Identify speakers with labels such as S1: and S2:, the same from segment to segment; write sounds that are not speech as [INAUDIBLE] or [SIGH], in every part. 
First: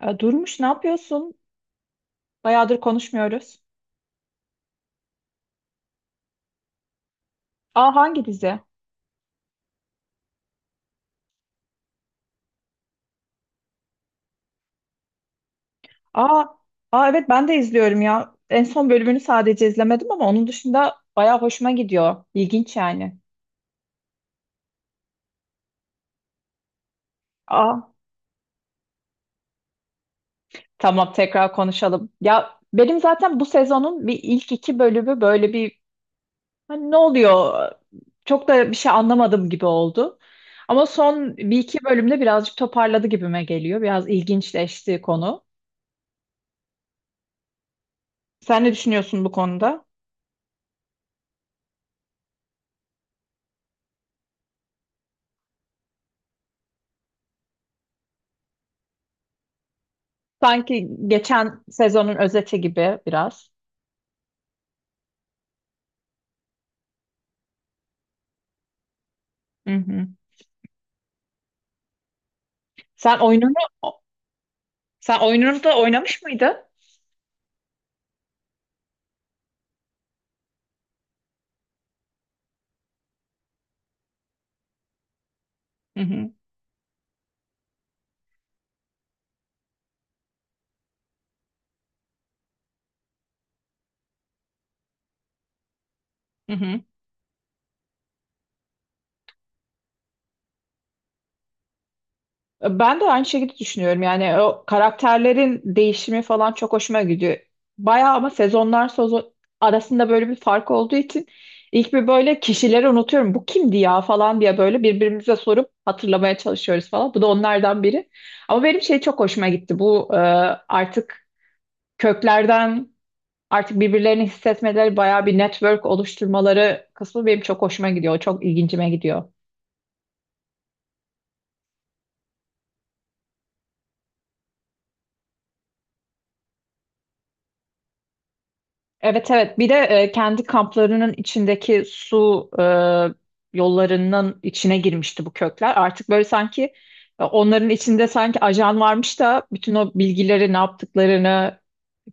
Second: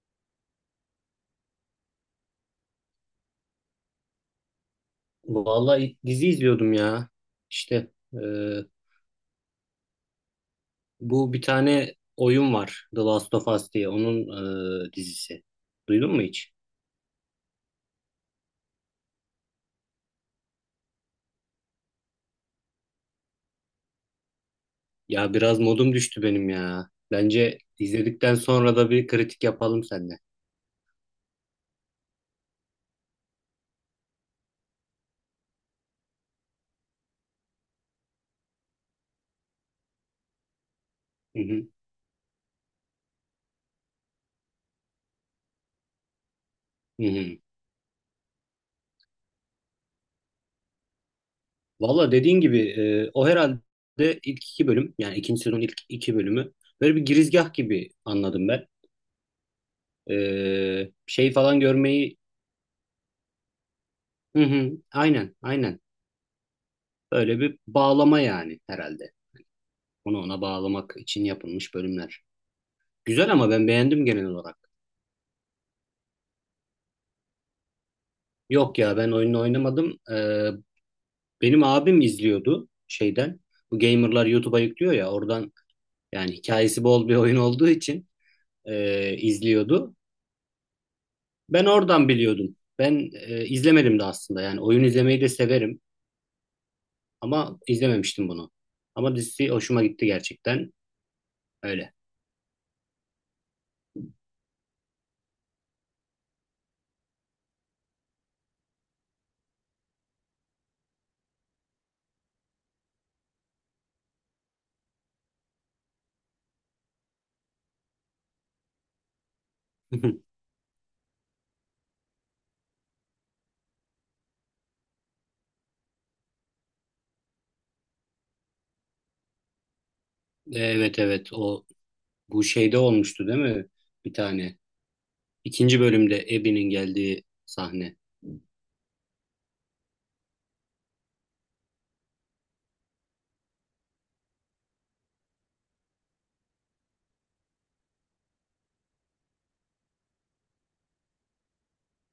S1: Durmuş ne yapıyorsun? Bayağıdır konuşmuyoruz.
S2: Vallahi dizi izliyordum ya.
S1: Aa,
S2: İşte
S1: hangi dizi?
S2: bu bir tane oyun var, The Last of Us diye. Onun dizisi. Duydun mu
S1: Aa,
S2: hiç?
S1: aa, evet ben de izliyorum ya. En son bölümünü sadece izlemedim ama onun dışında bayağı hoşuma gidiyor. İlginç yani.
S2: Ya biraz modum düştü benim ya. Bence
S1: Aa,
S2: izledikten sonra da bir kritik yapalım seninle.
S1: tamam, tekrar konuşalım. Ya benim zaten bu sezonun bir ilk iki bölümü böyle bir, hani, ne oluyor? Çok da bir şey anlamadım gibi oldu. Ama son
S2: Hı
S1: bir
S2: hı.
S1: iki bölümde birazcık toparladı gibime geliyor. Biraz ilginçleşti konu.
S2: Hı hı.
S1: Sen ne düşünüyorsun bu konuda?
S2: Valla dediğin gibi o herhalde ilk iki bölüm, yani ikinci sezonun ilk iki bölümü böyle bir girizgah gibi anladım ben.
S1: Sanki
S2: Şey falan
S1: geçen sezonun
S2: görmeyi
S1: özeti gibi biraz.
S2: hı hı, aynen aynen, böyle bir bağlama yani herhalde.
S1: Hı hı.
S2: Onu ona bağlamak için yapılmış bölümler.
S1: Sen
S2: Güzel, ama
S1: oyununu
S2: ben beğendim genel olarak.
S1: sen oyununu da oynamış mıydın?
S2: Yok ya, ben oyunu oynamadım. Benim abim izliyordu şeyden. Bu gamerlar YouTube'a yüklüyor ya, oradan,
S1: Hı hı.
S2: yani hikayesi bol bir oyun olduğu için izliyordu. Ben oradan biliyordum. Ben izlemedim de aslında, yani oyun izlemeyi de severim
S1: Hı hı.
S2: ama izlememiştim bunu. Ama dizisi hoşuma gitti gerçekten, öyle.
S1: Ben de aynı şekilde düşünüyorum. Yani o karakterlerin değişimi falan çok hoşuma gidiyor. Bayağı ama sezon arasında böyle bir fark olduğu için ilk bir böyle kişileri unutuyorum. Bu kimdi ya falan diye böyle birbirimize sorup hatırlamaya çalışıyoruz falan. Bu da onlardan biri. Ama benim şey çok hoşuma gitti.
S2: [LAUGHS]
S1: Artık köklerden, artık birbirlerini hissetmeleri, bayağı bir network oluşturmaları kısmı benim çok hoşuma gidiyor. Çok ilgincime gidiyor.
S2: Evet evet, o bu şeyde olmuştu değil mi? Bir tane. İkinci bölümde Abby'nin geldiği sahne.
S1: Evet evet, bir de kendi kamplarının içindeki su, yollarının içine girmişti bu kökler. Artık böyle sanki onların içinde sanki ajan varmış da bütün o bilgileri ne yaptıklarını,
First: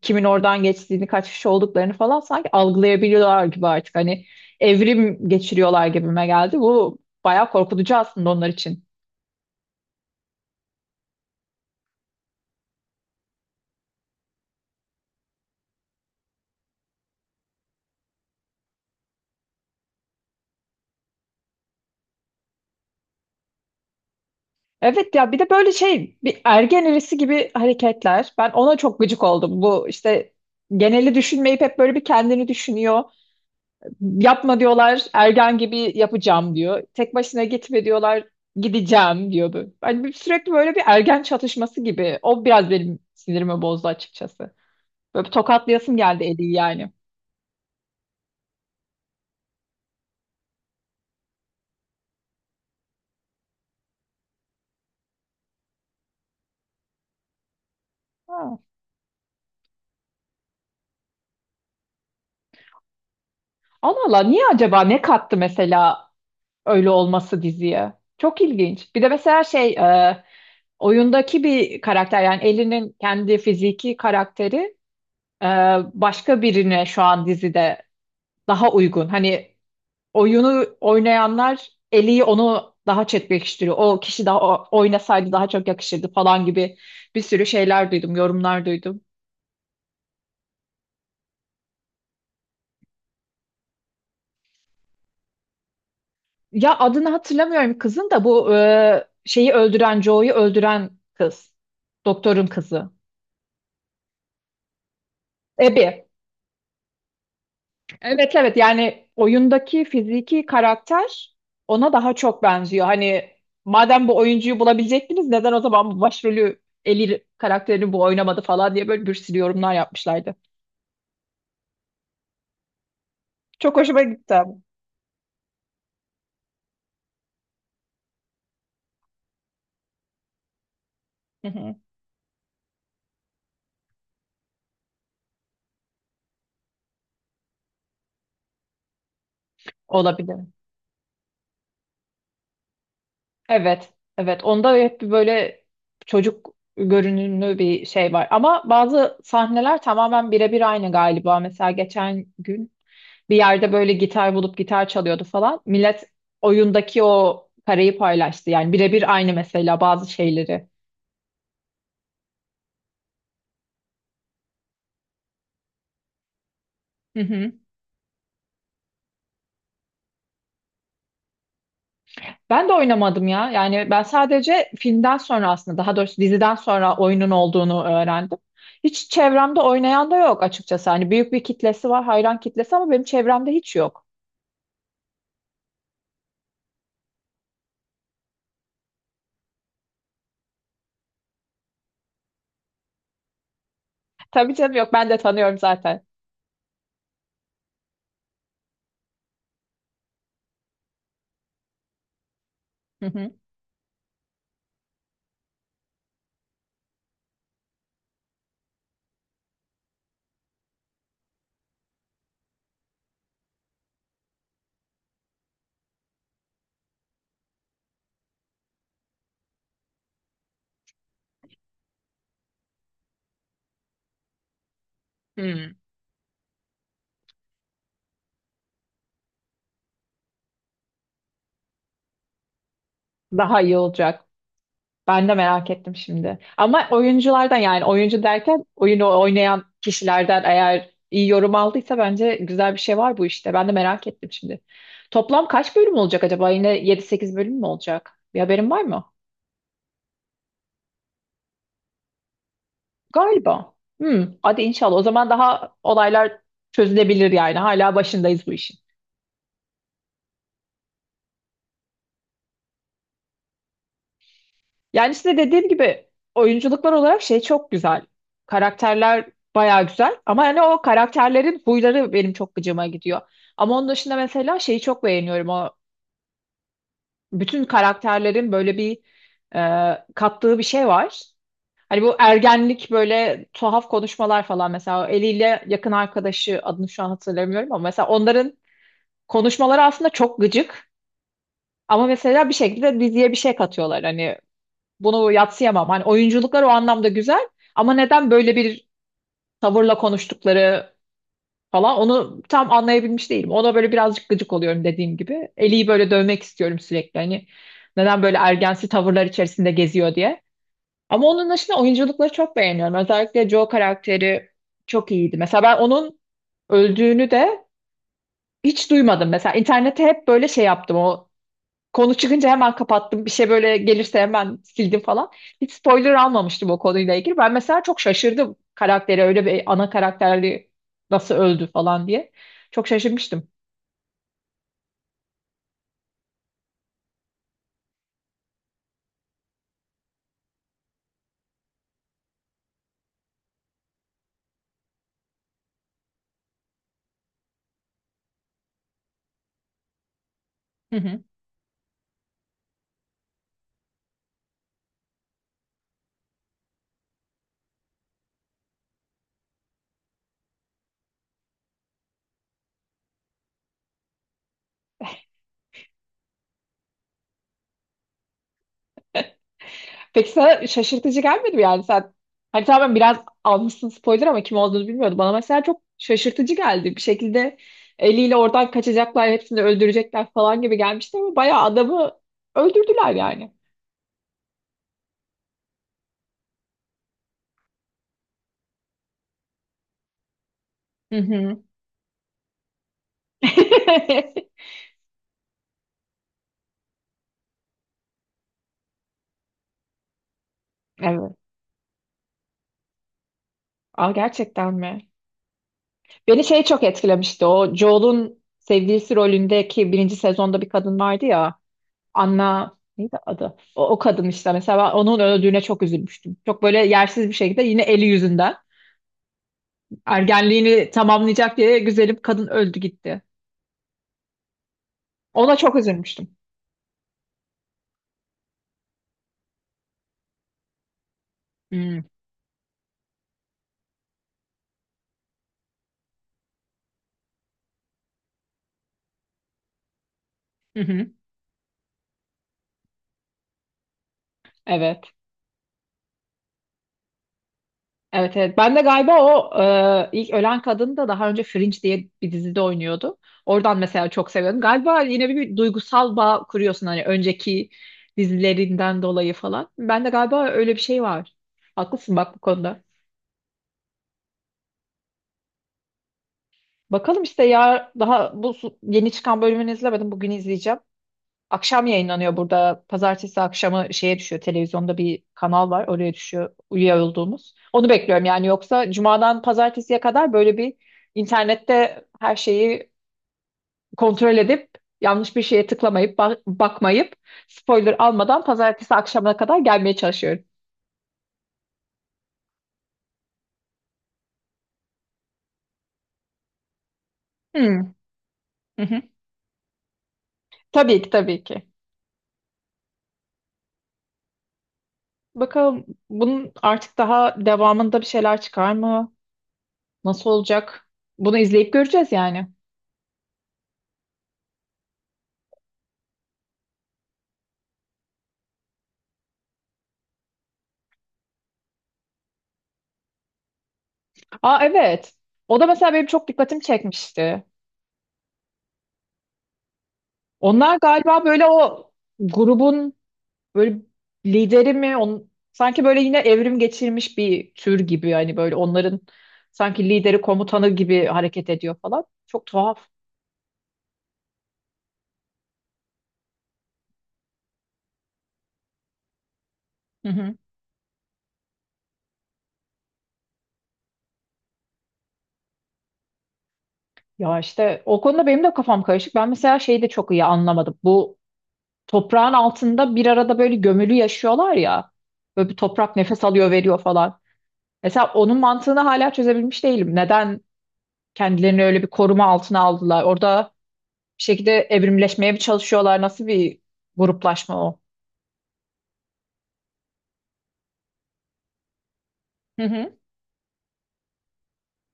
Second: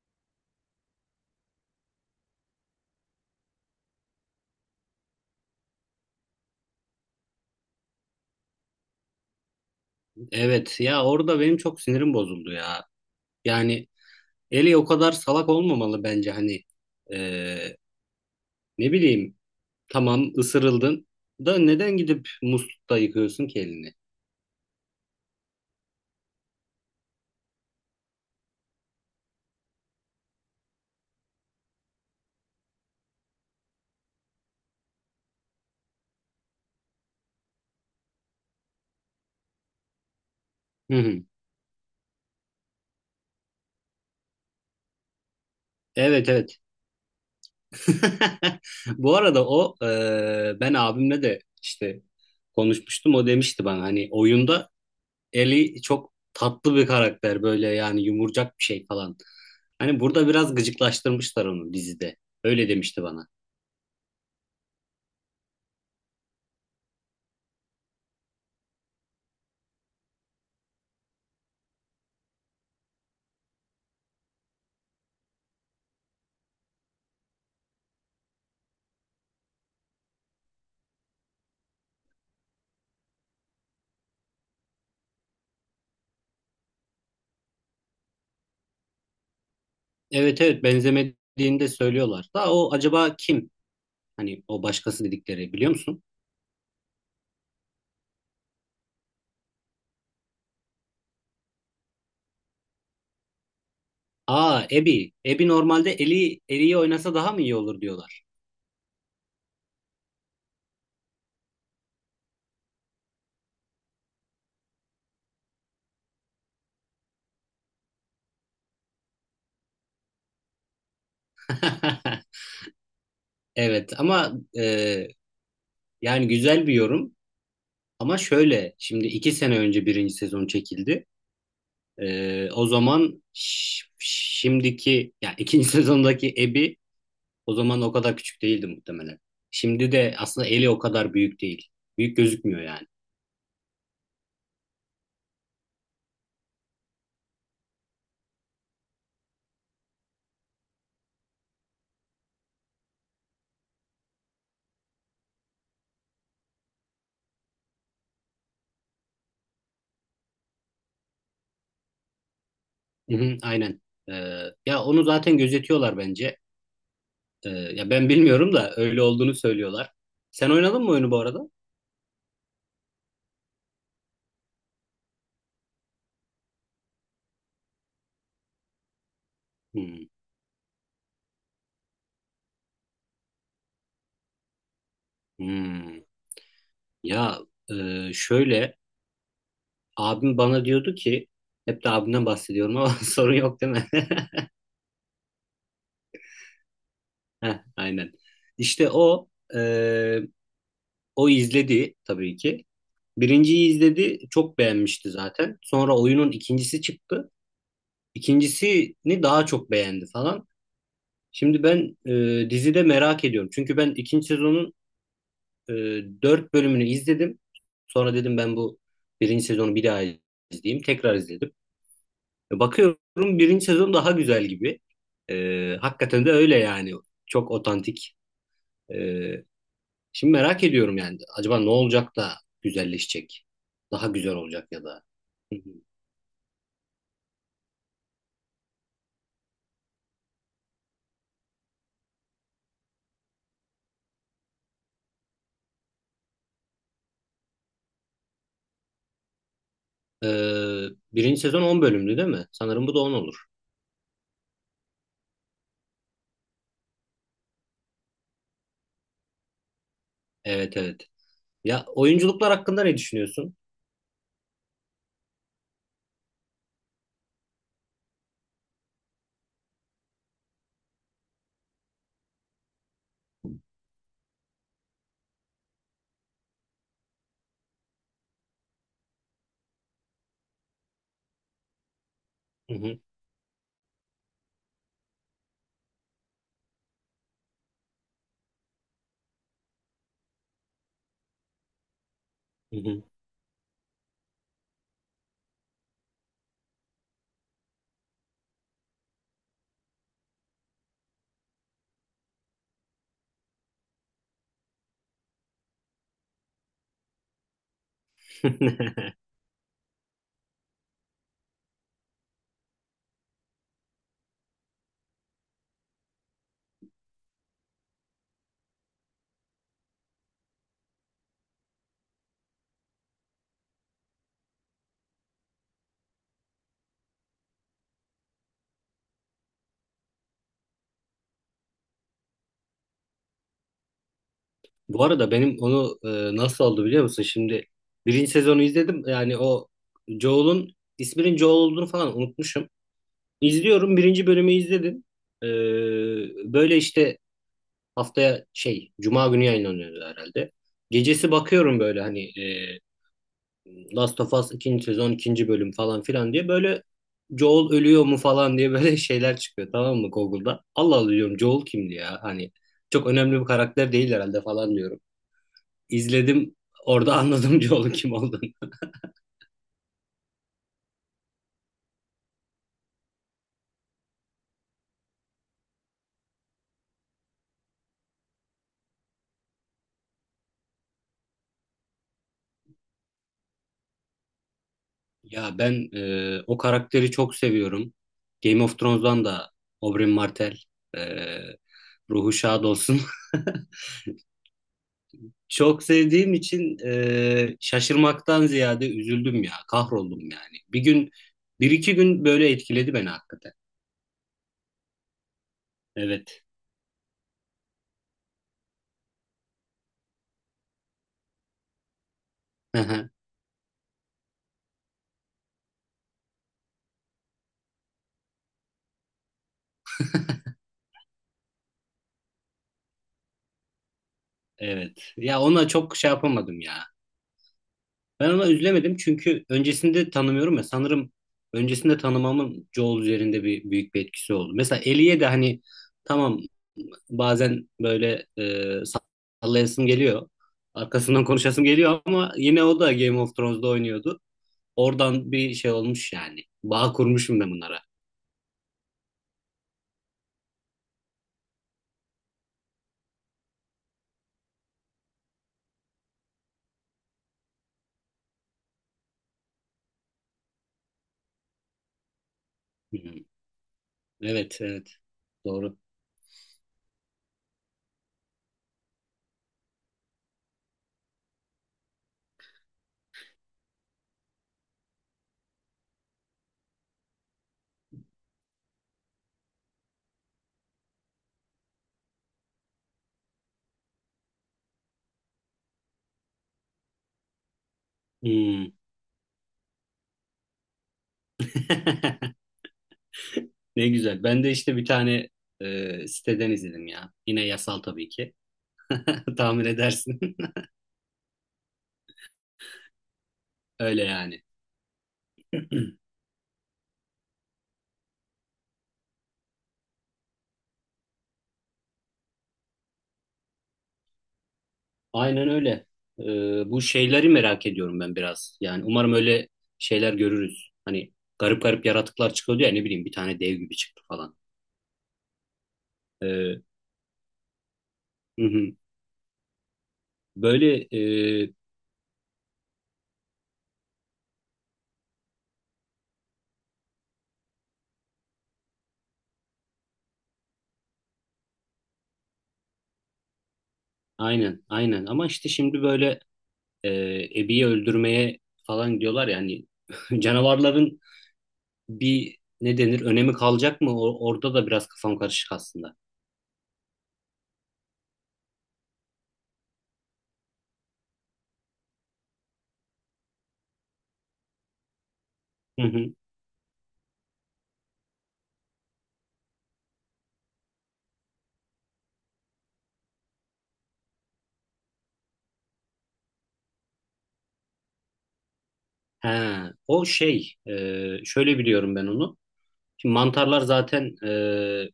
S1: kimin oradan geçtiğini, kaç kişi olduklarını falan sanki algılayabiliyorlar gibi artık. Hani evrim geçiriyorlar gibime geldi. Bu bayağı korkutucu aslında onlar için.
S2: Evet ya, orada benim çok sinirim bozuldu ya. Yani Ellie o kadar salak olmamalı bence, hani Ee, ne bileyim, tamam ısırıldın da neden gidip muslukta yıkıyorsun ki elini?
S1: Evet ya, bir de böyle şey, bir ergen erisi gibi hareketler. Ben ona çok gıcık oldum. Bu işte geneli düşünmeyip hep böyle bir kendini düşünüyor. Yapma diyorlar, ergen gibi yapacağım diyor. Tek başına gitme diyorlar, gideceğim diyordu. Hani sürekli böyle bir
S2: Hı
S1: ergen
S2: hı.
S1: çatışması gibi. O biraz benim sinirimi bozdu açıkçası. Böyle bir tokatlayasım geldi
S2: Evet
S1: Eli'yi
S2: evet.
S1: yani.
S2: [LAUGHS] Bu arada o ben abimle de işte konuşmuştum, o demişti bana hani oyunda Ellie çok tatlı bir karakter, böyle yani
S1: Ha.
S2: yumurcak bir şey falan. Hani burada biraz gıcıklaştırmışlar onu dizide. Öyle demişti bana.
S1: Allah Allah, niye acaba, ne kattı mesela öyle olması diziye. Çok ilginç. Bir de mesela oyundaki bir karakter, yani Ellie'nin kendi fiziki karakteri e, başka birine şu an dizide daha uygun. Hani oyunu oynayanlar Ellie'yi onu daha çekleştiriyor. O kişi daha oynasaydı daha çok yakışırdı falan gibi bir sürü şeyler duydum, yorumlar duydum.
S2: Evet evet, benzemediğini de söylüyorlar. Da o acaba kim? Hani o başkası dedikleri, biliyor musun?
S1: Ya adını hatırlamıyorum kızın, da bu şeyi öldüren, Joe'yu öldüren kız. Doktorun kızı.
S2: Aa, Abby. Abby normalde
S1: Abby.
S2: Ellie, Ellie'yi oynasa daha mı iyi olur diyorlar.
S1: Evet evet, yani oyundaki fiziki karakter ona daha çok benziyor. Hani madem bu oyuncuyu bulabilecektiniz, neden o zaman bu başrolü, Ellie karakterini, bu oynamadı falan diye böyle bir sürü yorumlar yapmışlardı.
S2: [LAUGHS]
S1: Çok
S2: Evet
S1: hoşuma
S2: ama
S1: gitti abi.
S2: e, yani güzel bir yorum. Ama şöyle, şimdi iki sene önce birinci sezon çekildi.
S1: Hı hı.
S2: O zaman şimdiki yani ikinci [LAUGHS] sezondaki Abby o zaman o kadar küçük değildi muhtemelen. Şimdi de
S1: Olabilir.
S2: aslında Ellie o kadar büyük değil. Büyük gözükmüyor yani.
S1: Evet evet, onda hep bir böyle çocuk görünümlü bir şey var. Ama bazı sahneler tamamen birebir aynı galiba. Mesela geçen gün bir yerde böyle gitar bulup gitar çalıyordu falan. Millet oyundaki o parayı paylaştı. Yani birebir aynı mesela bazı şeyleri.
S2: Hı hı, aynen. Ee, Ya onu zaten gözetiyorlar bence.
S1: Hı hı.
S2: Ya ben bilmiyorum da öyle olduğunu söylüyorlar. Sen oynadın mı oyunu bu arada?
S1: Ben de oynamadım ya. Yani ben sadece filmden sonra, aslında daha doğrusu diziden sonra oyunun olduğunu öğrendim. Hiç çevremde
S2: Hmm,
S1: oynayan da yok açıkçası. Hani büyük bir kitlesi var, hayran kitlesi, ama benim çevremde hiç yok.
S2: hmm. Ya şöyle, abim bana diyordu ki, hep de abimden bahsediyorum ama [LAUGHS] sorun yok değil mi? [LAUGHS]
S1: Tabii canım, yok. Ben de tanıyorum zaten.
S2: Heh, aynen. İşte o e, o izledi tabii ki.
S1: Hı hı.
S2: Birinciyi izledi, çok beğenmişti zaten. Sonra oyunun ikincisi çıktı. İkincisini daha çok beğendi falan. Şimdi ben dizide merak ediyorum. Çünkü ben ikinci sezonun e, dört bölümünü izledim. Sonra dedim ben bu birinci sezonu bir daha izleyeyim. Tekrar izledim. Bakıyorum birinci sezon daha güzel gibi.
S1: Hmm.
S2: Hakikaten de öyle yani. Çok otantik. E, Şimdi merak ediyorum yani. Acaba ne olacak da güzelleşecek?
S1: Daha iyi
S2: Daha
S1: olacak.
S2: güzel olacak ya da.
S1: Ben de
S2: Hı hı.
S1: merak ettim şimdi. Ama oyunculardan, yani oyuncu derken oyunu oynayan kişilerden eğer iyi yorum aldıysa bence güzel bir şey var bu işte. Ben de merak ettim şimdi. Toplam kaç bölüm olacak acaba? Yine yedi sekiz bölüm mü olacak? Bir haberin var mı?
S2: Birinci sezon 10 bölümlü değil mi? Sanırım bu da on olur.
S1: Galiba. Hmm, hadi inşallah. O zaman daha olaylar çözülebilir yani. Hala başındayız bu işin.
S2: Evet evet. Ya, oyunculuklar hakkında ne düşünüyorsun?
S1: Yani size dediğim gibi oyunculuklar olarak şey çok güzel. Karakterler bayağı güzel ama yani o karakterlerin huyları benim çok gıcıma gidiyor. Ama onun dışında mesela şeyi çok beğeniyorum. O bütün karakterlerin böyle bir kattığı bir şey var. Hani bu
S2: Hı
S1: ergenlik
S2: hı,
S1: böyle tuhaf konuşmalar falan, mesela o eliyle yakın arkadaşı, adını şu an hatırlamıyorum, ama mesela onların konuşmaları aslında çok gıcık. Ama mesela bir
S2: hı
S1: şekilde
S2: hı.
S1: diziye bir şey katıyorlar. Hani bunu yadsıyamam. Hani oyunculuklar o anlamda güzel, ama neden böyle bir tavırla konuştukları falan, onu tam anlayabilmiş değilim. Ona böyle birazcık gıcık oluyorum dediğim gibi. Eli'yi böyle dövmek istiyorum sürekli. Hani neden böyle ergensi tavırlar içerisinde geziyor diye. Ama onun dışında oyunculukları çok beğeniyorum. Özellikle Joe karakteri çok iyiydi. Mesela ben onun öldüğünü de hiç duymadım. Mesela internette hep böyle şey yaptım. O konu çıkınca hemen kapattım. Bir şey böyle gelirse hemen sildim falan. Hiç spoiler almamıştım o konuyla ilgili. Ben mesela çok şaşırdım, karakteri öyle bir ana karakterli nasıl öldü falan diye. Çok şaşırmıştım.
S2: [LAUGHS] Bu arada benim onu nasıl oldu biliyor musun? Şimdi birinci sezonu izledim. Yani o Joel'un isminin Joel olduğunu falan unutmuşum. İzliyorum. Birinci bölümü izledim. Ee, Böyle işte, haftaya şey Cuma günü yayınlanıyordu herhalde.
S1: Hı hı.
S2: Gecesi bakıyorum böyle, hani Last of Us ikinci sezon ikinci bölüm falan filan diye, böyle Joel ölüyor mu falan diye böyle [LAUGHS] şeyler çıkıyor, tamam mı, Google'da. Allah Allah diyorum, Joel kimdi ya, hani çok önemli bir karakter değil herhalde falan diyorum. İzledim, orada anladım [LAUGHS] Joel'un kim olduğunu.
S1: Peki sana şaşırtıcı gelmedi mi, yani sen? Hani tamam, biraz almışsın spoiler, ama kim olduğunu bilmiyordum. Bana mesela çok şaşırtıcı geldi. Bir şekilde eliyle oradan kaçacaklar, hepsini öldürecekler falan gibi gelmişti, ama bayağı adamı öldürdüler yani.
S2: Ya ben o karakteri çok seviyorum. Game of Thrones'dan da Oberyn Martell, e,
S1: Hı hı.
S2: ruhu şad olsun. [LAUGHS]
S1: [LAUGHS]
S2: Çok sevdiğim için şaşırmaktan ziyade üzüldüm ya, kahroldum yani. Bir gün,
S1: Evet.
S2: bir iki gün böyle etkiledi beni hakikaten.
S1: Aa, gerçekten mi? Beni
S2: Evet,
S1: şey çok etkilemişti. O Joel'un sevgilisi rolündeki birinci sezonda bir kadın vardı ya. Anna neydi
S2: [LAUGHS]
S1: adı? O, o kadın işte, mesela ben onun öldüğüne çok üzülmüştüm. Çok böyle yersiz bir şekilde, yine eli yüzünden. Ergenliğini tamamlayacak diye güzelim kadın öldü gitti.
S2: evet. Ya
S1: Ona
S2: ona
S1: çok
S2: çok şey
S1: üzülmüştüm.
S2: yapamadım ya. Ben ona üzülemedim çünkü öncesinde tanımıyorum ya. Sanırım öncesinde
S1: Hmm,
S2: tanımamın Joel üzerinde bir büyük bir etkisi oldu. Mesela Ellie'ye de hani tamam, bazen böyle sallayasım geliyor.
S1: hı hı.
S2: Arkasından konuşasım geliyor, ama yine o da Game of Thrones'da oynuyordu.
S1: Evet.
S2: Oradan bir şey olmuş yani. Bağ kurmuşum ben bunlara.
S1: Evet evet. Ben de galiba o ilk ölen kadın da daha önce Fringe diye bir dizide oynuyordu. Oradan mesela çok seviyordum. Galiba yine bir duygusal bağ kuruyorsun, hani önceki dizilerinden dolayı falan. Ben de galiba öyle bir şey var. Haklısın bak bu konuda.
S2: Hmm. Evet, evet. Doğru.
S1: Bakalım işte ya, daha yeni çıkan bölümünü izlemedim. Bugün izleyeceğim. Akşam yayınlanıyor burada. Pazartesi akşamı şeye düşüyor. Televizyonda bir kanal var. Oraya düşüyor, üye olduğumuz. Onu bekliyorum yani. Yoksa cumadan pazartesiye kadar böyle bir internette her şeyi kontrol edip, yanlış bir şeye tıklamayıp, bakmayıp, spoiler almadan
S2: Hmm.
S1: pazartesi akşamına kadar gelmeye çalışıyorum.
S2: [LAUGHS] Ne güzel. Ben de işte bir tane siteden izledim ya. Yine yasal
S1: Hmm.
S2: tabii ki.
S1: Hı hı.
S2: [LAUGHS] Tahmin edersin. [LAUGHS]
S1: Tabii ki, tabii ki.
S2: Öyle yani.
S1: Bakalım
S2: [CLEARS THROAT]
S1: bunun artık daha devamında bir şeyler çıkar mı? Nasıl olacak? Bunu izleyip göreceğiz yani.
S2: Aynen öyle. Bu şeyleri merak ediyorum ben biraz. Yani umarım öyle şeyler görürüz. Hani garip garip yaratıklar çıkıyordu ya, ne bileyim bir tane dev gibi çıktı falan.
S1: Aa evet. O da mesela benim çok dikkatimi
S2: Ee,
S1: çekmişti.
S2: hı hı.
S1: Onlar
S2: Böyle
S1: galiba böyle
S2: e,
S1: o grubun böyle lideri mi? On, sanki böyle yine evrim geçirmiş bir tür gibi. Yani böyle onların sanki lideri, komutanı gibi hareket ediyor falan. Çok tuhaf.
S2: aynen aynen, ama işte şimdi böyle e, Abby'yi öldürmeye falan diyorlar ya, hani
S1: Hı
S2: [LAUGHS]
S1: hı.
S2: canavarların bir, ne denir, önemi kalacak mı? Orada da biraz kafam karışık aslında.
S1: Ya işte o konuda benim de kafam karışık. Ben mesela şeyi de çok iyi anlamadım. Bu toprağın altında bir arada böyle gömülü yaşıyorlar ya. Böyle bir
S2: Hı
S1: toprak
S2: hı.
S1: nefes alıyor veriyor falan. Mesela onun mantığını hala çözebilmiş değilim. Neden kendilerini öyle bir koruma altına aldılar? Orada bir şekilde evrimleşmeye mi çalışıyorlar? Nasıl bir gruplaşma o?
S2: He, o şey şöyle biliyorum ben onu.
S1: Hı hı,
S2: Şimdi mantarlar zaten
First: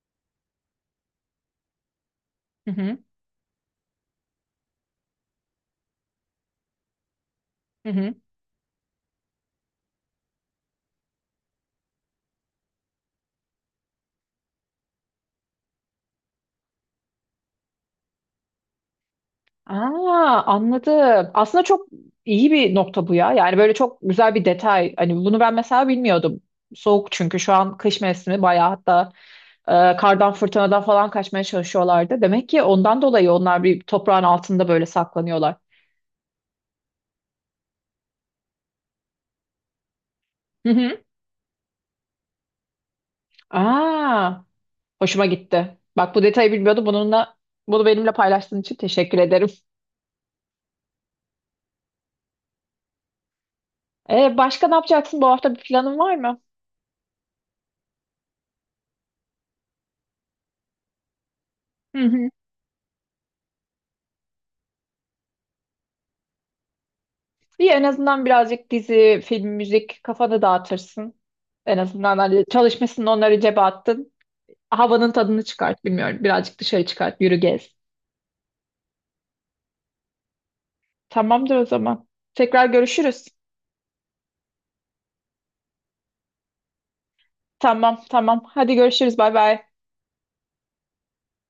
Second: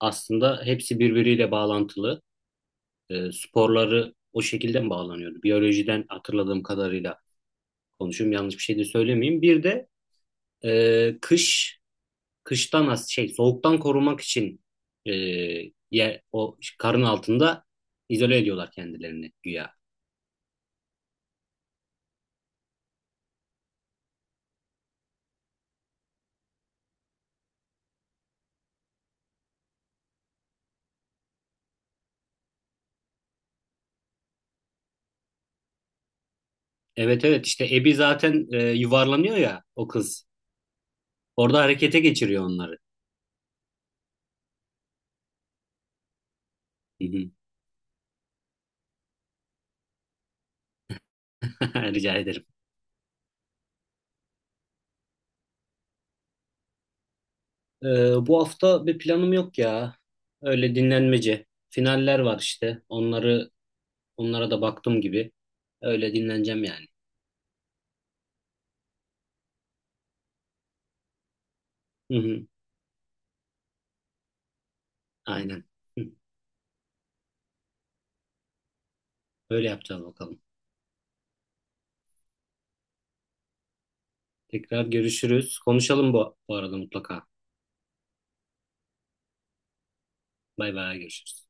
S2: aslında hepsi birbiriyle bağlantılı.
S1: hı hı,
S2: Sporları o şekilde mi bağlanıyordu? Biyolojiden hatırladığım kadarıyla
S1: hı hı.
S2: konuşuyorum, yanlış bir şey de söylemeyeyim. Bir de kış şey soğuktan korumak için e, yer o karın altında izole ediyorlar kendilerini güya.
S1: Aa, anladım. Aslında çok iyi bir nokta bu ya. Yani böyle çok güzel bir detay. Hani bunu ben mesela bilmiyordum. Soğuk, çünkü şu an kış mevsimi, bayağı hatta kardan, fırtınadan falan kaçmaya çalışıyorlardı. Demek ki ondan dolayı onlar bir toprağın altında böyle saklanıyorlar.
S2: Evet evet, işte Abby zaten yuvarlanıyor ya o kız.
S1: Hı hı.
S2: Orada harekete geçiriyor onları.
S1: Aa. Hoşuma gitti. Bak bu detayı bilmiyordum.
S2: Hı hı.
S1: Bunu benimle paylaştığın için teşekkür ederim.
S2: [LAUGHS] Rica ederim.
S1: Başka ne yapacaksın? Bu hafta bir planın var mı?
S2: E, Bu hafta bir planım yok ya. Öyle dinlenmece.
S1: Hı
S2: Finaller
S1: hı.
S2: var işte. Onlara da baktım gibi. Öyle dinleneceğim yani.
S1: İyi, en azından birazcık dizi, film, müzik kafanı dağıtırsın. En
S2: Hı
S1: azından hani
S2: hı.
S1: çalışmışsın, onları cebe attın. Havanın tadını
S2: Aynen.
S1: çıkart,
S2: Hı.
S1: bilmiyorum. Birazcık dışarı çıkart, yürü, gez.
S2: Öyle yapacağız bakalım.
S1: Tamamdır o zaman. Tekrar görüşürüz.
S2: Tekrar görüşürüz. Konuşalım bu arada mutlaka.
S1: Tamam, tamam. Hadi görüşürüz. Bay bay.
S2: Bay bay, görüşürüz.